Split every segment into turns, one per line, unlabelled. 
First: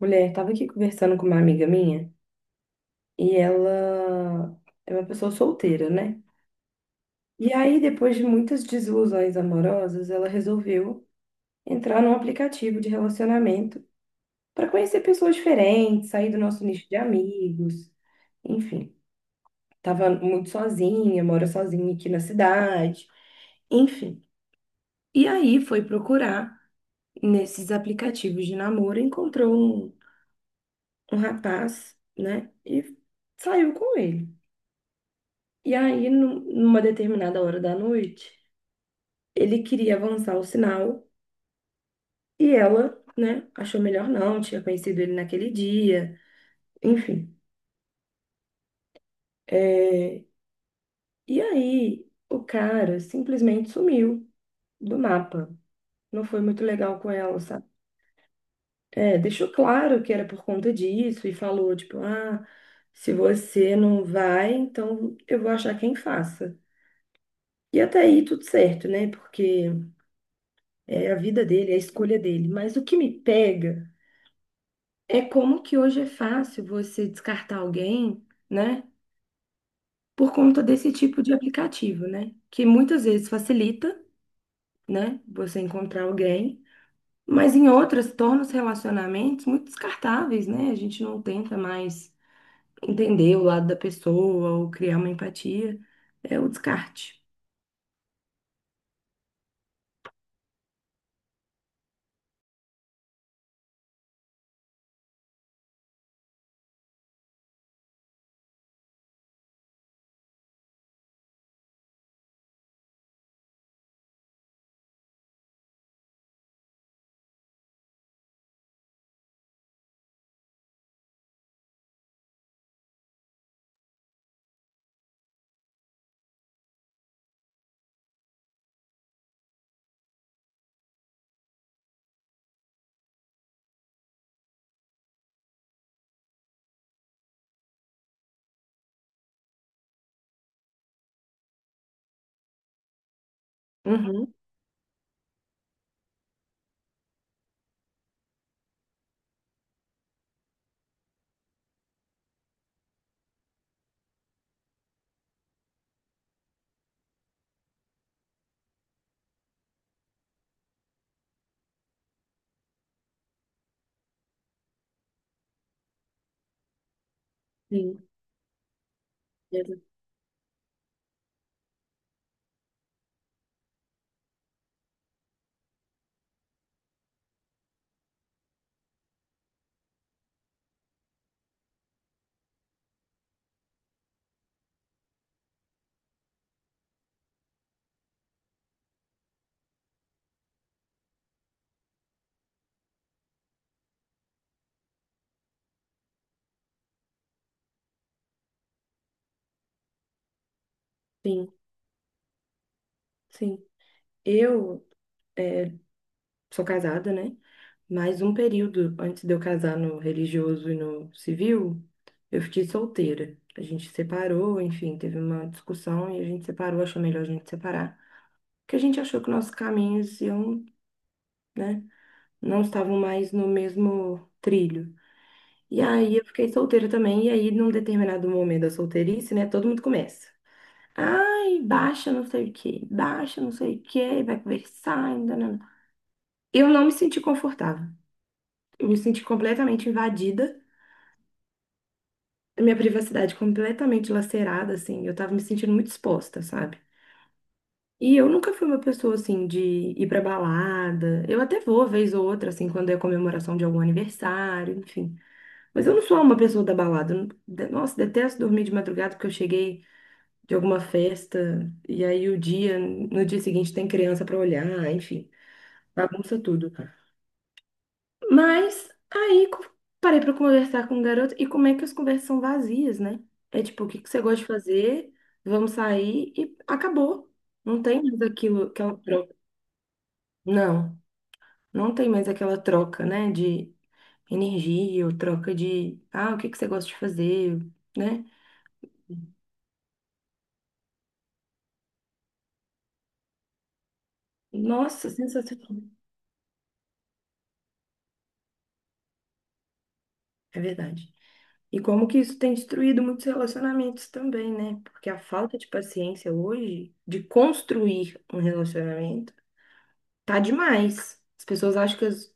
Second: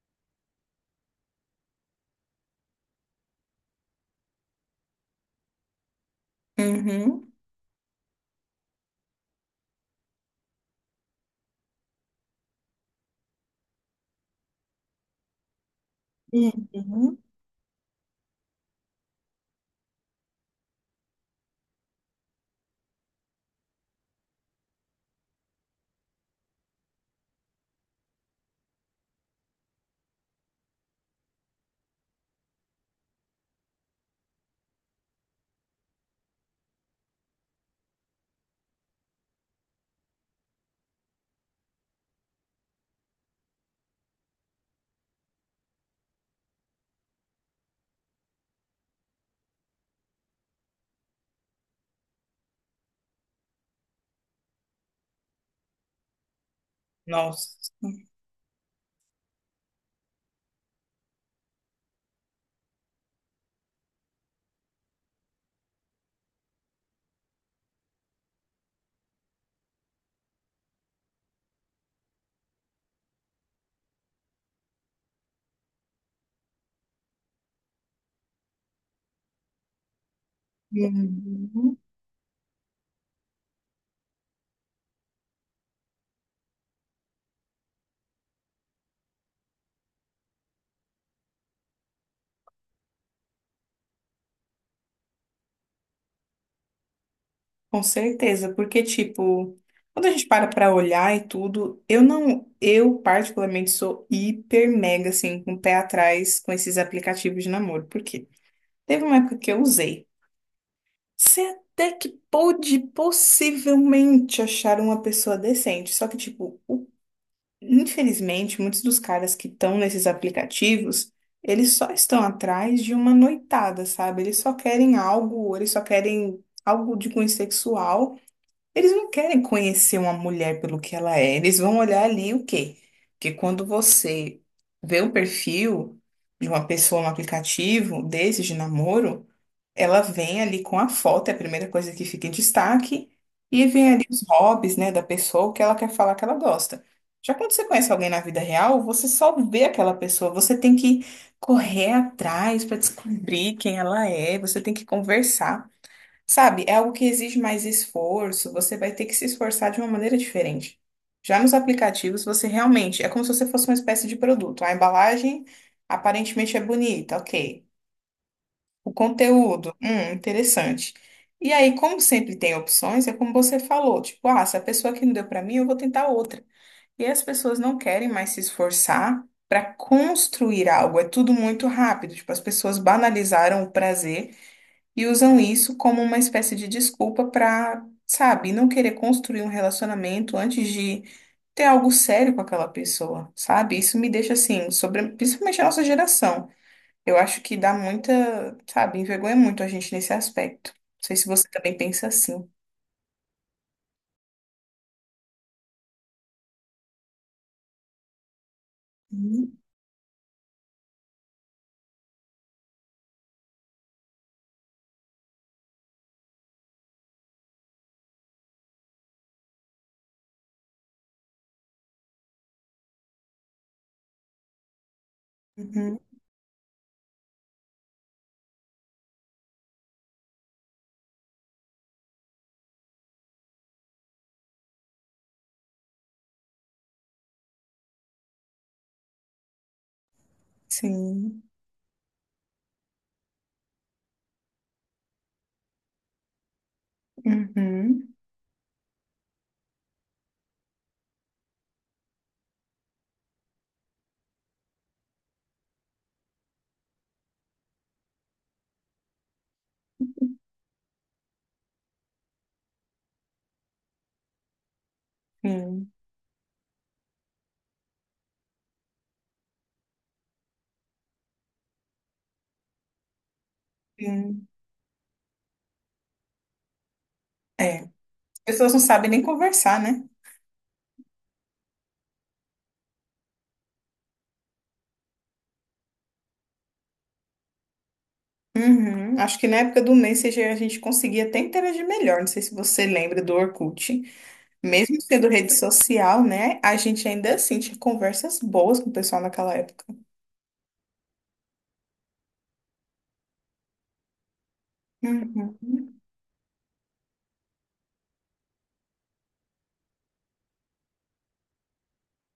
Mulher, tava aqui conversando com uma amiga minha e ela é uma pessoa solteira, né?
Uhum.
E aí, depois de muitas desilusões amorosas, ela resolveu entrar num aplicativo de relacionamento para conhecer pessoas diferentes, sair do nosso nicho de
Uhum.
amigos, enfim. Tava muito sozinha, mora sozinha aqui na cidade, enfim. E aí foi procurar nesses aplicativos de namoro, encontrou um, um rapaz, né? E saiu com ele. E aí, numa determinada hora da noite, ele queria avançar o sinal e ela, né, achou melhor não, tinha conhecido ele naquele dia, enfim. É, e aí, o cara simplesmente sumiu do mapa. Não foi muito legal com ela,
Nossa.
sabe? É, deixou claro que era por conta disso e falou, tipo, ah, se você não vai, então eu vou achar quem faça. E até aí tudo certo, né? Porque é a vida dele, é a escolha dele. Mas o que me pega é como que hoje é fácil você descartar alguém, né? Por conta desse tipo de
Uhum.
aplicativo, né? Que muitas vezes facilita, né? Você encontrar alguém, mas em outras torna os relacionamentos muito descartáveis, né? A gente não tenta mais entender o lado da pessoa ou criar uma empatia. É o descarte.
Com certeza, porque tipo, quando a gente para pra olhar e tudo, eu não, eu particularmente sou hiper mega assim, com o pé atrás com esses aplicativos de namoro, por quê? Teve uma época que eu usei. Você até que pôde possivelmente achar uma pessoa decente, só que tipo, o infelizmente, muitos dos caras que estão nesses aplicativos, eles só estão atrás de uma noitada, sabe? Eles só querem algo, eles só querem algo de cunho sexual. Eles não querem conhecer uma mulher pelo que ela é. Eles vão olhar ali o quê? Porque quando você vê o perfil de uma pessoa no aplicativo desses de namoro, ela vem ali com a foto, é a primeira coisa que fica em destaque, e vem ali os
Uhum,
hobbies, né, da pessoa, o que ela quer falar que ela gosta. Já quando você conhece alguém na vida real, você só vê aquela pessoa, você tem que correr atrás para descobrir quem ela é, você tem que conversar, sabe? É algo que exige mais esforço, você vai ter que se esforçar de uma maneira diferente. Já nos aplicativos, você realmente, é como se você fosse uma espécie de produto. A embalagem aparentemente é bonita, ok.
sim,
O conteúdo,
exa-
interessante. E aí, como sempre tem opções, é como você falou, tipo, ah, se a pessoa que não deu para mim, eu vou tentar outra. E as pessoas não querem mais se esforçar para construir algo, é tudo muito rápido. Tipo, as pessoas banalizaram o prazer e usam isso como uma espécie de desculpa para, sabe, não querer construir um relacionamento antes de ter algo sério com aquela pessoa, sabe? Isso me deixa assim, sobre, principalmente a nossa geração. Eu acho que dá muita, sabe, envergonha muito a gente nesse aspecto. Não sei se você
sim,
também pensa assim.
sim. Eu eh, sou casada, né? Mais um período antes de eu
Uhum,
casar no religioso e no civil, eu fiquei solteira. A gente separou, enfim, teve uma discussão e a gente separou, achou melhor a gente separar. Porque a gente achou que nossos caminhos iam, né, não estavam mais no mesmo trilho. E
uhum,
aí eu fiquei solteira também, e aí num determinado momento da solteirice, né, todo mundo começa. Ai, baixa não sei o quê, baixa não sei o quê, vai conversar, ainda não. Eu não me senti confortável. Eu me senti completamente invadida.
sim.
Minha privacidade completamente lacerada, assim, eu tava me sentindo muito exposta, sabe?
Uhum,
E eu nunca fui uma pessoa, assim, de ir pra balada. Eu até vou, vez ou outra, assim, quando é comemoração de algum aniversário, enfim. Mas eu não sou uma pessoa da balada. Eu não- de- Nossa, detesto dormir de madrugada porque eu cheguei de alguma festa e aí o dia, no dia seguinte tem criança pra olhar, enfim,
sim,
bagunça tudo. Mas aí parei pra conversar com o garoto e como é que as conversas são vazias, né? É tipo, o que que você gosta de
sim.
fazer? Vamos sair e acabou.
É.
Não
As
tem mais aquilo,
pessoas não
aquela
sabem nem
troca.
conversar, né?
Não, não tem mais aquela troca, né? De energia ou troca de, ah, o que que você gosta de fazer, né?
Uhum. Acho que na época do Messenger a gente conseguia até interagir melhor. Não sei se você lembra do Orkut. Mesmo
Nossa,
sendo rede
sensacional.
social, né? A gente ainda assim tinha conversas boas com o pessoal naquela época.
É verdade. E como que isso tem destruído muitos relacionamentos também, né? Porque a falta
Uhum.
de paciência hoje de construir um relacionamento tá demais. As pessoas acham que,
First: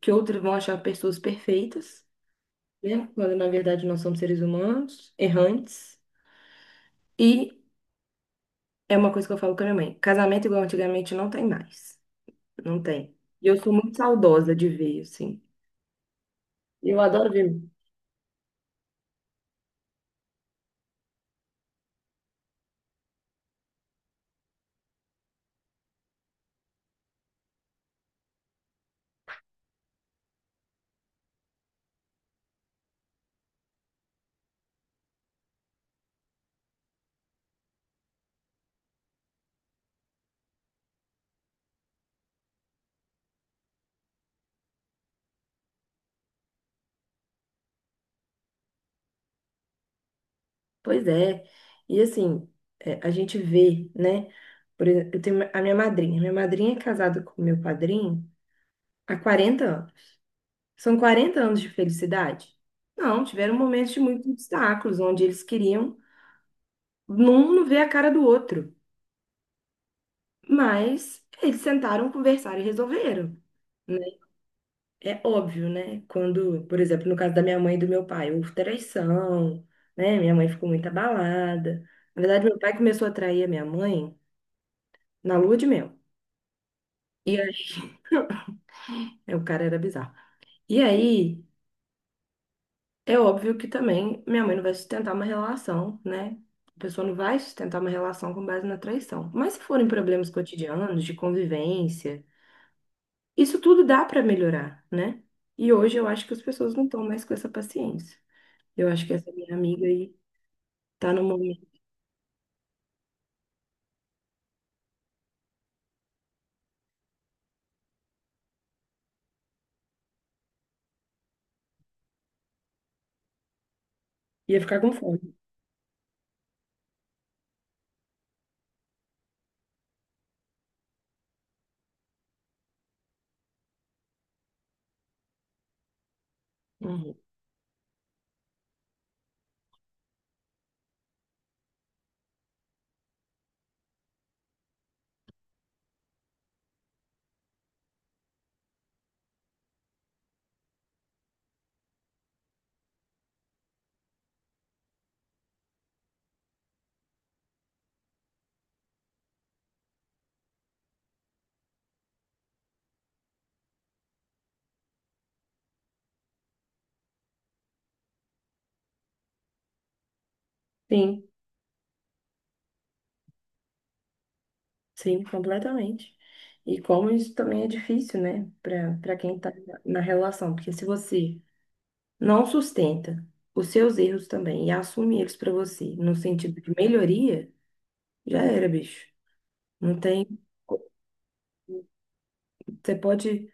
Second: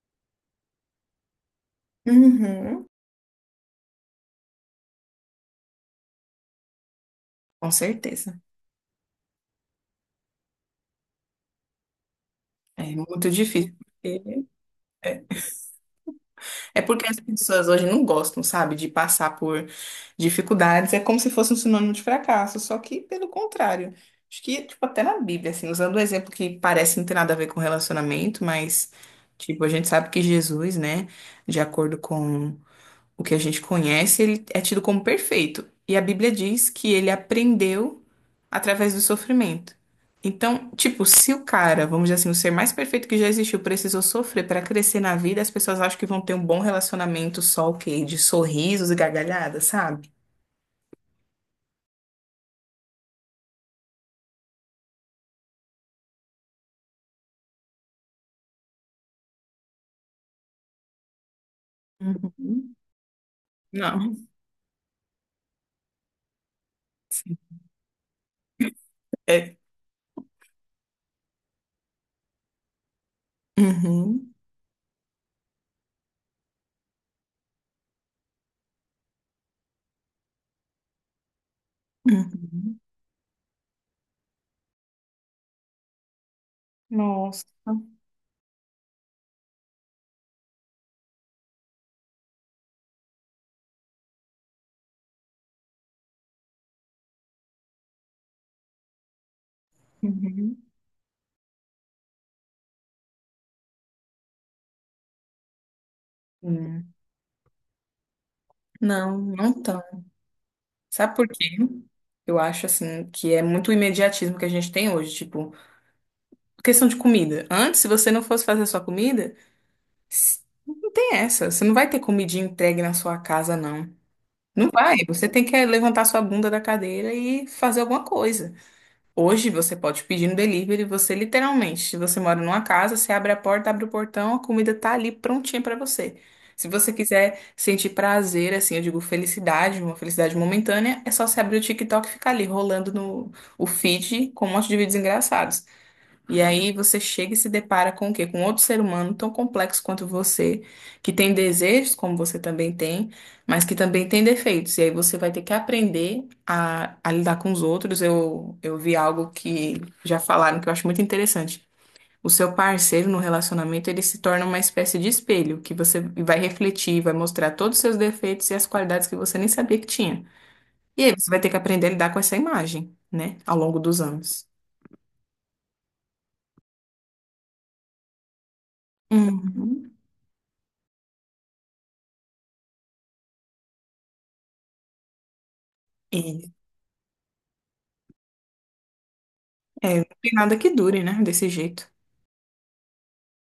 que outras vão achar pessoas perfeitas,
Uhum.
né? Quando na verdade nós somos seres humanos, errantes. E
Com certeza.
é uma coisa que eu falo com a minha mãe: casamento igual antigamente não tem mais. Não
É
tem.
muito
E eu sou
difícil.
muito saudosa de ver, assim.
É
Eu
porque as
adoro ver.
pessoas hoje não gostam, sabe, de passar por dificuldades. É como se fosse um sinônimo de fracasso, só que pelo contrário. Acho que, tipo, até na Bíblia, assim, usando um exemplo que parece não ter nada a ver com relacionamento, mas, tipo, a gente sabe que Jesus, né, de acordo com o que a gente conhece, ele é tido como perfeito. E a Bíblia diz que ele aprendeu através do sofrimento. Então, tipo, se o cara, vamos dizer assim, o ser mais perfeito que já existiu, precisou sofrer para crescer na vida, as pessoas acham que vão ter um bom relacionamento só o quê? De sorrisos e gargalhadas, sabe?
Pois é. E assim, é, a gente vê, né? Por exemplo, eu tenho a minha madrinha. Minha madrinha é casada com meu padrinho há 40 anos. São 40 anos de felicidade?
Uhum.
Não, tiveram momentos de
Não.
muitos obstáculos, onde eles queriam um não ver a cara do outro.
É.
Mas eles sentaram, conversaram e resolveram. Né?
Uhum.
É óbvio, né? Quando, por exemplo, no caso da minha mãe e do meu pai, houve traição, né? Minha mãe ficou muito abalada. Na verdade, meu pai
Uhum.
começou a trair a minha mãe na lua de mel. E
Nossa.
aí, o cara era bizarro. E aí, é óbvio que também minha mãe não vai sustentar uma relação, né? A pessoa não vai sustentar uma relação com base na traição. Mas se forem problemas
Uhum.
cotidianos, de convivência, isso tudo dá para melhorar, né? E hoje eu acho que as pessoas não
Hum.
estão mais com essa paciência. Eu acho
Não,
que essa
não
minha
tão.
amiga aí
Sabe
tá no
por quê?
momento.
Eu acho assim que é muito imediatismo que a gente tem hoje, tipo, questão de comida. Antes, se você não fosse fazer sua comida, s- não tem essa. Você não vai ter comidinha entregue na sua casa, não.
Ia
Não
ficar com
vai. Você
fome.
tem que é, levantar sua bunda da cadeira e fazer alguma coisa. Hoje você pode pedir no delivery, você literalmente, se você mora numa casa, você abre a porta, abre o portão, a comida tá ali prontinha pra você. Se você
Uhum.
quiser sentir prazer, assim, eu digo felicidade, uma felicidade momentânea, é só você abrir o TikTok e ficar ali rolando no o feed com um monte de vídeos engraçados. E aí você chega e se depara com o quê? Com outro ser humano tão complexo quanto você, que tem desejos, como você também tem, mas que também tem defeitos. E aí você vai ter que aprender a lidar com os outros. Eu vi algo que já falaram que eu acho muito interessante. O seu parceiro no relacionamento, ele se torna uma espécie de espelho, que você vai refletir, vai mostrar todos os seus defeitos e as qualidades que você nem sabia que tinha. E aí você
Sim,
vai ter que aprender a lidar com essa imagem, né, ao longo dos anos.
sim, completamente. E como isso também é difícil, né? Para para quem tá
Uhum.
na relação. Porque se você não sustenta os seus erros também e assume eles para você, no sentido de melhoria, já era, bicho.
É,
Não
não tem
tem,
nada que dure, né? Desse jeito.
você pode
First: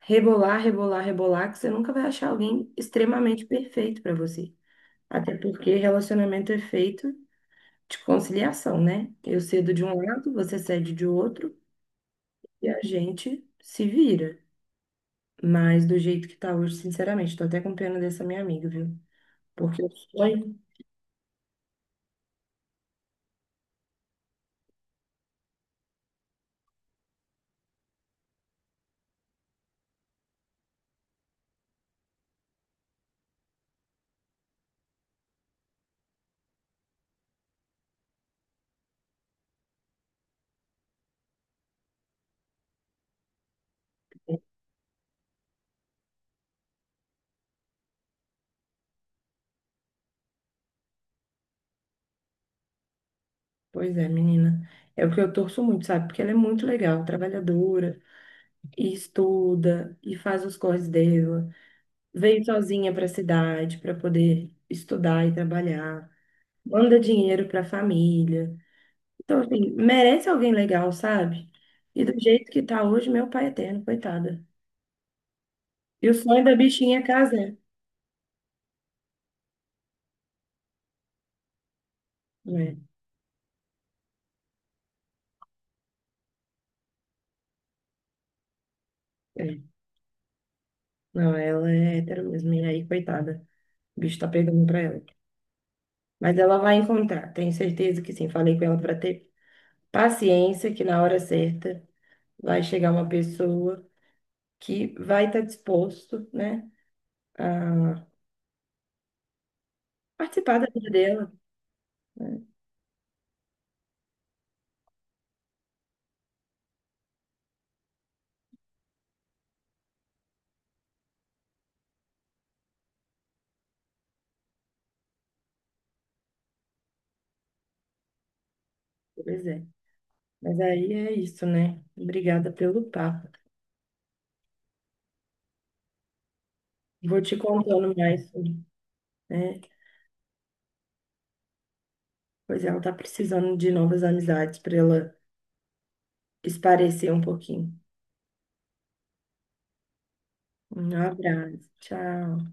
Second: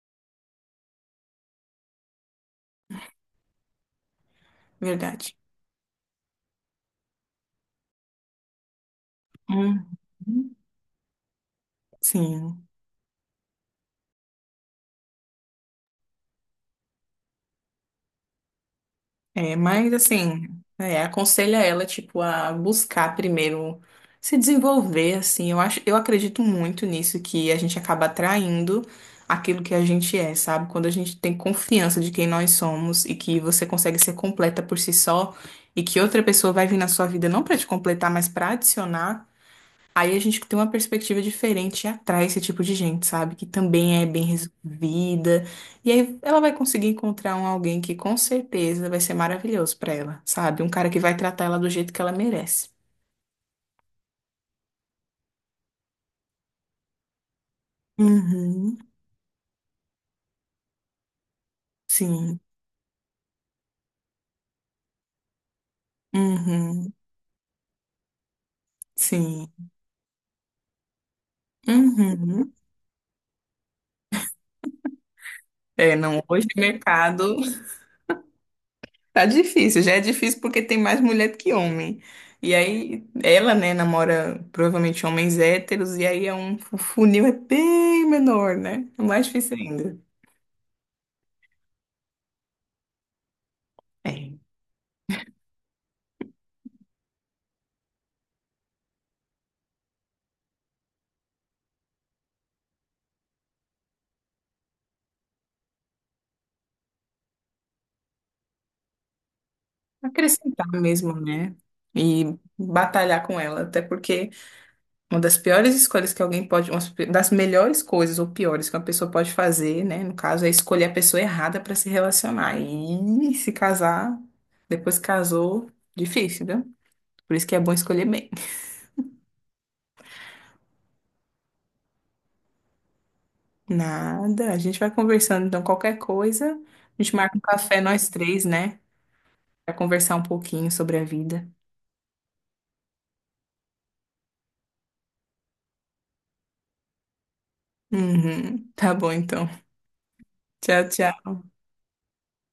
rebolar, rebolar, rebolar, que você nunca vai achar alguém extremamente perfeito para você.
Verdade.
Até porque relacionamento é feito de conciliação, né? Eu cedo de um
Uhum.
lado, você cede de outro
Sim.
e a gente se vira. Mas do jeito que tá hoje, sinceramente, tô até com pena dessa minha amiga, viu?
É,
Porque o
mas assim,
sonho...
é, aconselho a ela, tipo, a buscar primeiro se desenvolver, assim. Eu acho, eu acredito muito nisso, que a gente acaba atraindo aquilo que a gente é, sabe? Quando a gente tem confiança de quem nós somos e que você consegue ser completa por si só e que outra pessoa vai vir na sua vida não pra te completar, mas pra adicionar. Aí a gente tem uma perspectiva diferente e atrai esse tipo de gente, sabe? Que também é bem resolvida. E aí ela vai conseguir encontrar um alguém que com certeza vai ser maravilhoso pra ela, sabe? Um cara que vai tratar ela do jeito que ela merece.
Pois é, menina. É o que eu torço muito, sabe? Porque ela é muito legal, trabalhadora,
Uhum,
e estuda, e faz os corres dela.
sim.
Veio sozinha para a cidade para poder estudar e trabalhar.
Uhum,
Manda dinheiro para a família. Então,
sim.
assim, merece alguém legal, sabe? E do jeito
Uhum.
que tá hoje, meu pai é eterno, coitada.
É,
E o
não,
sonho
hoje
da
o
bichinha é
mercado.
casar.
Tá difícil, já é difícil porque tem mais mulher do que homem. E
Né?
aí, ela, né, namora provavelmente homens héteros, e aí é o funil é bem menor, né? É mais
É.
difícil
É.
ainda.
Não, ela é hétero mesmo. E aí, coitada. O bicho tá
É,
pegando pra ela. Mas ela vai encontrar, tenho certeza que sim. Falei com ela para ter. Paciência, que na hora certa vai chegar uma pessoa que vai estar disposto, né, a participar da
acrescentar
vida
mesmo,
dela.
né? E batalhar com ela, até porque uma das melhores coisas ou piores que uma pessoa pode fazer, né, no caso, é escolher a pessoa errada para se relacionar. E se casar, depois que casou, difícil, né? Por isso que é bom escolher bem.
Pois é. Mas aí é isso, né? Obrigada pelo papo.
Nada. A gente vai conversando, então, qualquer coisa, a gente
Vou te
marca um café
contando
nós
mais,
três,
sobre,
né?
né?
Pra conversar um pouquinho sobre a vida.
Pois ela tá precisando de novas amizades para ela esparecer um pouquinho.
Uhum. Tá bom, então. Tchau,
Um
tchau.
abraço. Tchau.